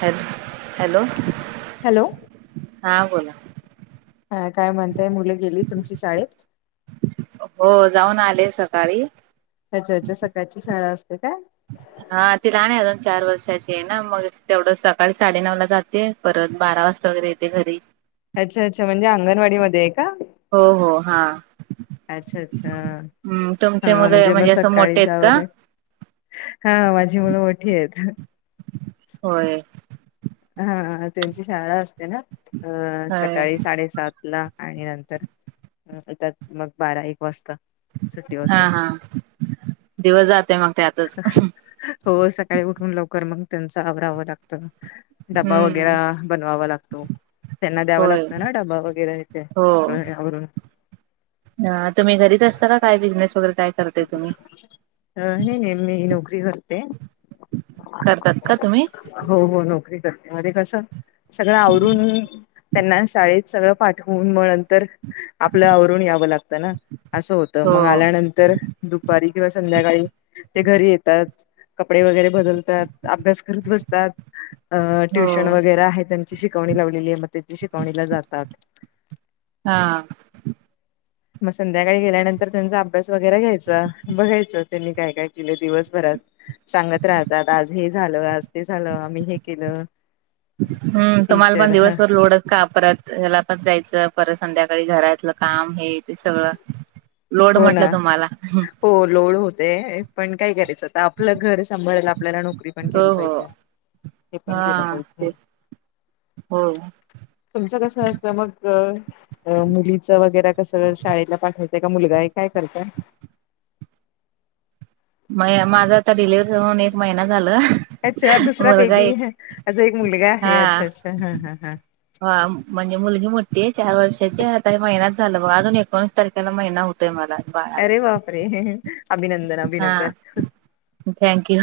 Hello hello! Hello. हा बोला. हा काय म्हणताय, मुले गेली तुमची शाळेत? हो, जाऊन आले सकाळी. [unintelligible] सकाळची शाळा असते काय? हा ती लहान अजून चार वर्षाची ना, मग तेवढं सकाळी साडेनऊ ला जाते. परत बारा वाजता वगैरे येते घरी. अच्छा अच्छा! म्हणजे अंगणवाडी मध्ये आहे का? हो हो हा. अच्छा अच्छा! हम्म तुमचे हा मुले म्हणजे मग असं सकाळी मोठे आहेत जाव का लागत. हा माझी मुलं मोठी आहेत. होय. हा त्यांची शाळा असते ना अ होय सकाळी साडेसात ला. आणि नंतरेतत मग बारा एक वाजता. सुट्टी हा होते. हा दिवस जातय मग त्यातच. हो सकाळी उठून लवकर मग त्यांच आवरावं लागतं. ड्बा हम्म वगैरे बनवावा लागतो. त्यांना द्यावं होय लागतं ना डबा वगैरे सगळं आवरून. ह तुम्ही घरीच असता काय बिझनेस वगैरे काय. करताय तुम्ही अ हे नाही मी नोकरी करते. करतात का तुम्ही? हो हो नोकरी करते म कसं. सगळं आवरून त्यांना शाळेत सगळं पाठवून मग नंतर आपलं आवरून यावं लागतं ना असं होतं हो मग आल्यानंतर दुपारी किंवा संध्याकाळी ते घरी येतात. कपडे वगैरे बदलतात अभ्यास करत बसतात हो ट्युशन वगैरे आहे शिकवणी लावलेली आहे म त्याची शिकवणीला जातात. हां हां मग संध्याकाळी गेल्यानंतर त्यांचा अभ्यास वगैरे घ्यायचा. बघायचं त्यांनी काय काय केलं दिवसभरात. सांगत राहतात आज हे झालं आज ते झालं आम्ही हे केलं. हम् तुम्हाला टीचर पण ह दिवसभर लोडच का परत ह्याला पण जायचं परत संध्याकाळी घरातलं काम हे ते सगळं लोड हो ना म्हटलं तुम्हाला. हो लोड होते पण काय करायचं आपलं घर सांभाळायला आपल्याला नोकरी पण हो केली हो पाहिजे हे पण हा केलं पाहिजे तेच होय तुमचं कस असतं मग मुलीचं वगैरे. कसं शाळेतला पाठवायचंय का मुलगा आहे काय करताय. म माझा आता डिलिव्हरी जाऊन एक महिना झाला. अच्छा दुसरा मुलगा बेबी एक ह असा एक मुलगा आहे अच्छा अच्छा हा हा हा. ह म्हणजे मुलगी मोठी चार वर्षाची आता महिना झाला बघ अजून एकोणीस तारखेला महिना हो. ते मला बाय. अरे बापरे अभिनंदन हा अभिनंदन. थँक्यू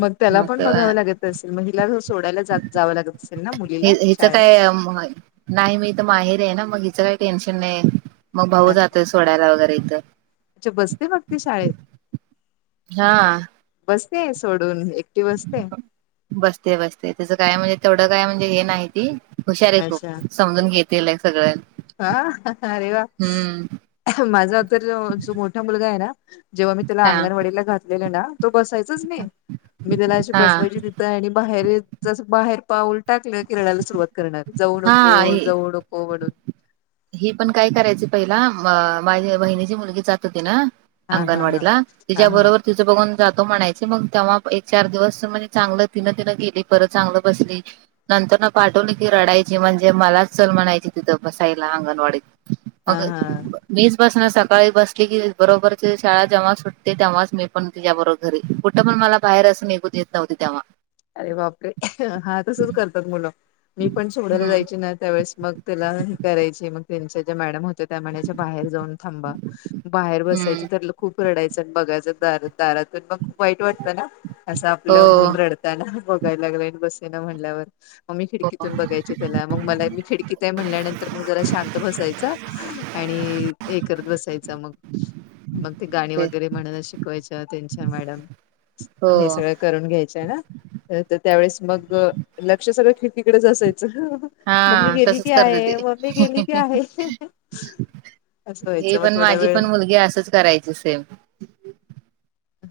मग त्याला पण बघावं लागत. अस मग हिला सोडायला जावं लागत असेल ना मुलीला हिच शाळेत. काय नाही मी तर माहेरी आहे ना मग हिचं काही टेन्शन नाही मग भाऊ अच्छा जातस सोडायला वगैरे इथं. अच्छा बसते का ती शाळेत? हा बसते सोडून एकटीव बसते बसते बसते त्याचं काय म्हणजे तेवढं काय म्हणजे हे नाही ती हुशार आहे अच्छा खूप. समजून घेते आहे सगळ्यां. हा अरे वा माझा तर जो मोठा मुलगा आहे ना जेव्हा मी त्याला हा अंगणवाडीला घातलेलं ना तो बसायचाच नाही मी त्याला अशी हा बसवायची. आणि बाहेर जस बाहेर पाऊल टाकलं की रडायला सुरुवात कर जाऊ हा नको ही जाऊ नको म्हणून. ही पण काय करायची पहिला माझी बहिणीची मुलगी जात होती ना. हा हा हा अंगणवाडीला हा हा तिच्याबरोबर तिचं बघून जातो म्हणायच मग तेव्हा एक चार दिवस म्हणजे चांगलं तिनं तिनं गेली परत चांगलं बसली नंतर ना पाठवून की रडायची म्हणजे मलाच चल म्हणायची तिथं बस ला आंगणवाडीत हा मग हा मीच बसणार सकाळी बसली की बरोबरची शाळा जेव्हा सुटते तेव्हाच मी पण तिच्याबरोबर घरी कुठं पण मला बाहेर अस निघू देत नव्हते तेव्हा अरे बापरे हा तसच करतात मुलं मी पण सोडायला हम्म जायची ना त्यावेेळेस मग तूला ह करायची मग त्यांचे जे मॅडम होते त्या म्हनाईच्या बाहेर जाऊन थांबा बाहेर बसायचे हम्म ठरल खूप रडायचं आणि बघायचं दार दारातून मग खूप वाईट वाटतं ना असं हो आपलं मुल रडताना बघायला लागलंन बसे ना म्हणल्यावर मग मी हो खिडकीतून बघायचे त्याला मग मला मी खिडकीत आहे म्हणल्यानंतर मग जरा शांत बसायचा आणि हे करत बसायचं मग मग ते गाणी वगैरे म्हणा शिकवायच्यां त्यांच्या मॅडम हो हे सगळं करून घ्यायाच्या ना. तर त्यावेेळेस मग लक्ष सगळं खिडकीकडेच असायचं. हा मम्मी गेली की तसच करते आहे? ते मम्मी गेली की आहे? असं हे व्हायचं मग पण थोडा माझी वेळ पण मुलगी असंच करायची सेम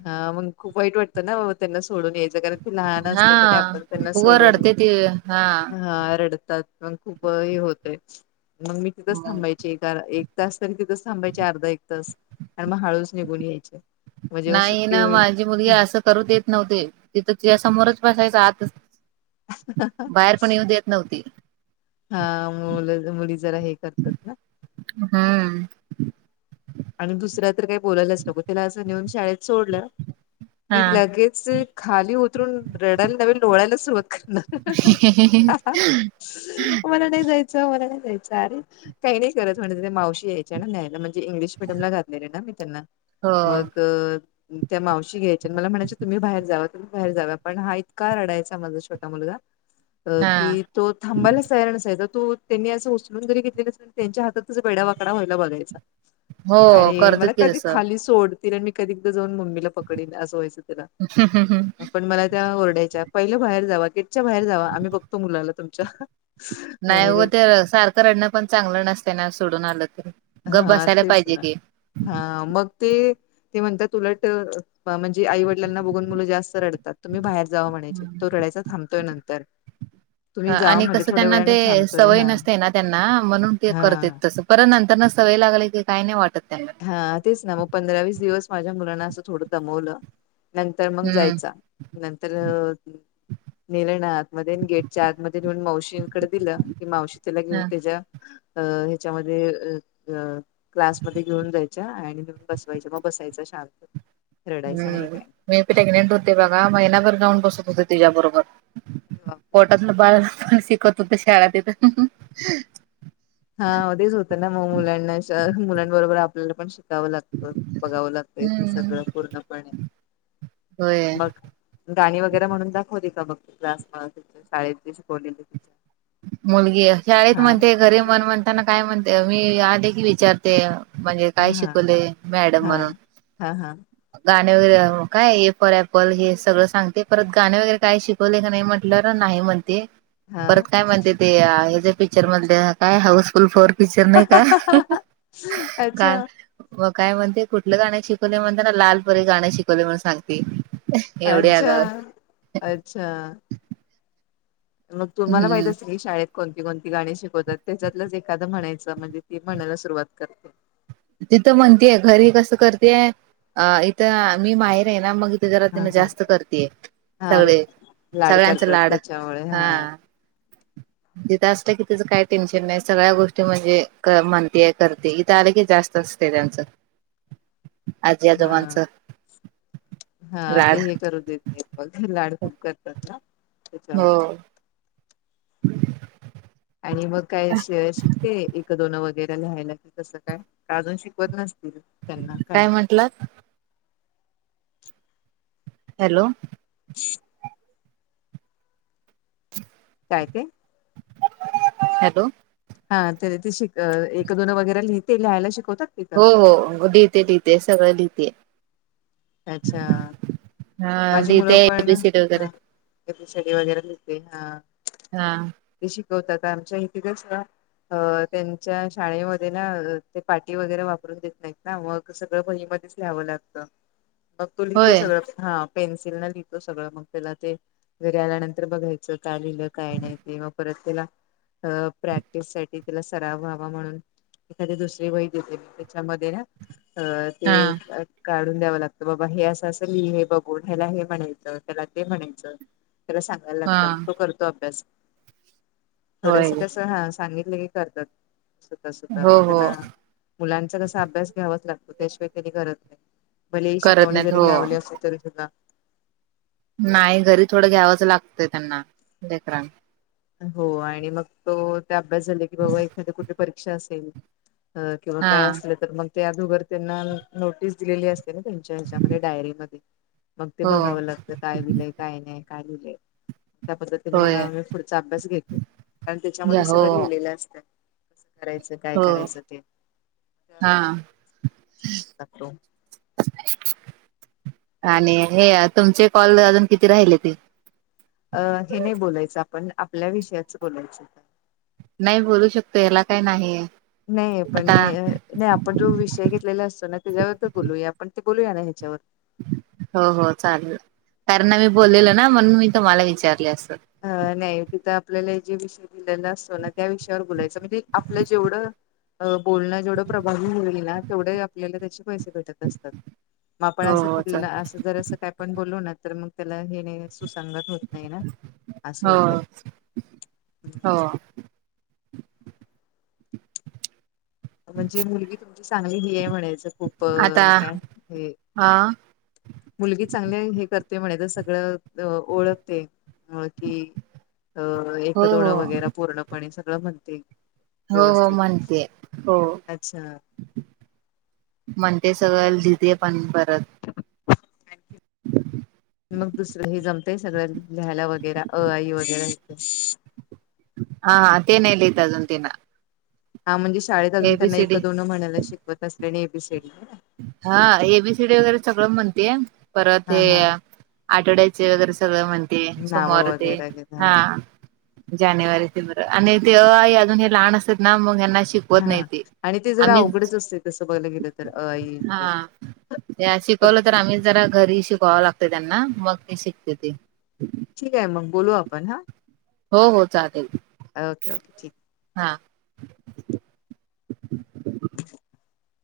हा मग खूप वाईट वाटतं ना वो त्यांना सोडून यायचं कारण लहान हा असतात आणि आपण त्यांना उग सोडून रडते ती हा हा रडतात. मग खूप हे होतय, मग मी तिथंच मग थांबायची. एक तास तरी तिथंच थांबायचे, अर्धा एक तास आणि मग हळूच निघून यायचे. मग जेव्हा नाही सुट्टी ना होईल माझी मुलगी असं करूत देत नव्हते तिथं तिच्या समोरच बसायचं आतच बाहेर पण येऊ देत नव्हती. हा मुलं मुली जरा हे करतात ना हम्म. आणि दुसरा तर काही बोलायलाच नको त्याला असं नेऊन शाळेत सोडलं हा की लगेच खाली उतरून रडायला नवीन लोळायला सुरूवात कर मला नाही जायच जा मला नाही जायचं, अरे काही नाही करत म्हणे त्या मावशी यायच्या ना न्यायला म्हणजे इंग्लिश ला घातले ना मी त्यांना हो मग त्या मावशी घ्यायच्या आणि मला म्हणायच्या तुम्ही बाहेर जावा बाहेर जाव पण हा इतका रडायचा माझा छोटा मुलगा हा की तो थांबायलाच तयार नसायचा तो त्यांनी असं उचलून जरी घेतलेलं असेल तरी त्यांच्या हातात अस वेडावाकडा व्हायला बघायचा हो आणि करतात मला की कधी तसं खाली सोड तिला मी कधीएकदा जाऊन मम्मीला पकडेन असं व्हायचं त्याला पण मला त्या ओरडायच्या पहिले बाहेर जावा च्या बाहेर जावा आम्ही बघतो मुलाला तुमच्या नाही हो म्हणायच्या ते सारखं रडणं पण चांगलं नसतयना सोडून आलं तर गप हा बसायला तेच पाहिजे ना की हा मग ते ते म्हणतात उलट, म्हणजे आई वडिलाना बघून मुलं जास्त रडतात तुम्ही बाहेर जावा म्हणायचे, तो रडायचा थांबतोय नंतर तुम्ही जावा आणि म्हटले कसं थोड्या त्यांना वेळाने ते थांबतोय सवय हा नसते ना, त्यांना म्हणून ते हा. करत्यात तसं परत नंतर ना सवय लागली की, काही नाही वाटत त्यांना. हा तेच ना मग पंधरा वीस दिवस माझ्या मुलांना असं थोडं दमवलं नंतर मग हम्म जायचा नंतर नेल ना आतमध्ये गेटच्या आतमध्ये नेऊन मावशीकडे दिलं की मावशी त्याला घेऊन ह त्याच्या अ ह्याच्यामध्ये क्लास मध्ये घेऊन जायच्या आणि बसवायच्या मग बसायचा शांत रडायचं नाही हम्म काय मी प्रेग्नेंट होते बघा महिनाभर जाऊन बसत होते तुझ्या बरोबर पोटातलं बाळ पन शिकत होत शाळा तिथं हा तेच होत ना मग मुलांना मुलांबरोबर आपल्याला पण शिक जावं लागत, बघावं लागत, इथे हम्म सगळं पूर्णपणे होय मग गाणी वगैरे म्हणून दाखवटीका? बघ क्लास ति शाळेत शिकवलेली ति मुलगी शाळेत म्हणते घरी मन म्हणताना काय म्हणते मी आले की विचारते म्हणजे काय हा शिकवले मॅडम? हा म्हणून हा हा गाणे वगैरे काय ए फॉर ऍपल हे सगळं सांगते परत गाणे वगैरे काय शिक ले का नाही म्हटलं नाही म्हणते हा परत काय म्हणते ते ह्याच पिकच्चर म्हणतं काय हाऊसफुल फोर विचर नाही का अच्छा काल मग काय म्हणते कुठलं गाण शिकवले म्हणते ना लालपरी गाण शिकवले म्हण सांगते एवढे अच्छा आगाव अच्छा मग तुम्हाला माहित हम्म असेल की शाळेत कोणती कोणती गाणी शिकवतात त्याच्यातलंच एखादं म्हणायचं म्हणजे ती म्हणायला सुरुवात करते तिथं म्हणतेय घरी कसं करतेय अ इथं मी बाहेर आहे ना मग जरा हा तिन हा जास्त करतेय हा सगळे लाड सगळ्यांच करतात लाड त्याच्यामुळे हा तिथं असत की तिचं काय टेन्शन नाही सगळ्या गोष्टी म्हणजे म्हणतीय करते इथं आले की जास्त असत आच हा हा लाड ते हे करू देत वगैरे लाड खूप करतात ना त्याच्यामुळे हो आणि मग काय शिकते एक दोन वगैरे लिहायला की कसं काय अजून शिकवत नसतील काय म्हंटल हॅलो काय ते हॅलो हा ते ते शिक एक दोनं वगैरे लिह ते लिहायला शिकवतात तिथं हो हो हिते दिते सगळं लहिते अच्छा हा माझी मुलं लिहिते पण एबीसीडी ह वगैरे शडी वगैरे घे हा हा ते शिकवतात आमच्या हिकस का अ त्यांच्या शाळेमध्ये ना ते पाटी वगैरे वापरून देत नाहीत ना मग सगळं बहीमध्येच लिवं लागत मग तो लिहितो होय सगळं हा पेन्सिल न लिहिलो सगळं मग पला ते घरी आल्यानंतर बघायचं काय लिहिलं काय नाही ते मग परत त्याला अ प्रॅक्टिस साठी तिला सराव व्हावा म्हणून एखाद दुसर वही देते मी त्याच्यामध्ये ना अ ते हा काढून द्यावं लागत बाबा हे असं असं मी आहे बा ्याला हे म्हणायच त्याला ते म्हणायचं त्याला सांग हा लागत तो करतो अभ्यास थोडस होय कसं सांगितलं की करतात सुत सुत मग हो हो त्यांना मुलांचा कसा अभ्यास घ्यावाच लागतो त्याशिवाय त्यांनी करत नाही भले ही करत शिकवणी नाहीत जरी हो लावली असल तरी हो नाही घरी थोडं घ्यावचं लागतंय त्यांना देकरन हो आणि मग तो ते अभ्यास झाले की बाबा एखाद कुठली परीक्षा असेल अ किंवा हा काय असले तर मग त्या दुगर त्यांना नोटीस दिलेली असते ना त्यांच्या ह्याच्यामध्ये डायरीमध्ये मग ते हो बघावं लागतं काय दिलंय काय नाही काय दिलंय त्या पद्धतीने होय मग पुढचा अभ्यास घेते कार घ्या त्याच्यामध्ये हो सगळं लिहिलेलं असतय कसं करायचं काय हो करायचं ते त्या हा पद्धतीने सग अभ्यास लागतो आणि हे तुमचे कॉल अजून किती राहिले ते? अ हे नाही, बोलायचं आपण आपल्या विषयाच बोलायचं. नाही बोलू शकतो, याला काही नाहीयं. नाही पण नाही नाही आपण जो विषय घेतलेला असतो ना त्याच्यावर तर बोलूया आपण ते बोलूया ना ह्याच्यावर हो हो चालेल कार ना मी बोललेलो ना म्हणून मी तुम्हाला विचारले असत अ नाही तिथं आपल्याला जे विषय दिलेलं असतो ना, त्या विषयावर बोलायचं म्हणजे आपलं जेवढं अ बोलणं जेवढं प्रभावी होईल ना, तेवढे आपल्याला त्याचे पैसे भेटत असतात. मग आपण हो असं हो चल कुठला असं जर, अस काय पण बोलू ना तर मग त्याला हे नाही, सुसंगत होत नाही ना. असं हो होतय हो. हा. म्हणजे मुलगी तुमची चांगली ही आहे, म्हणायचं खूपच आता अअ काय हे हा मुलगी चांगली हे करते म्हणे, तर सगळं ओळखते. म कि अ हो एक दोनं हो वगैरे पूर्णपणे सगळं म्हणते. हो हो, व्यवस्थित. म्हणते हो. अच्छा! म्हणते सगळ लिहते पण परत. मग दुसरं हे जमतंय सगळ लिहायला, वगैरे अ आई वगैरे. हा, ते नाही देत अजून तेना. हा, म्हणजे शाळेत अजून त्यांना एक दोन म्हणायला शिकवत असल्याने ए बी सी डी. हा, ए बी सी डी वगैरे सगळं म्हणतेय परत हा हे हा. आठवड्याचे वगैरे सगळं म्हणते नावं सोमवार ते वगैरे घेत हा. जानेवारी, फेब्रुवारी आणि ते अ आई अजून हे लहान असतात ना, मग यांना शिक हा, आणि ते जरा अवघडच असतयं, तसं बघायला गेलं तर अ आई हा ते. त्या शिकवलं तर, आम्ही जरा घरी शिकवावं लागत त्यांना मग ती शिकते ते. [unintelligible] ठीक आहे, मग बोलू आपण हा. हो हो, चालेल. Okay okay! ठीके. हा. [unintelligible]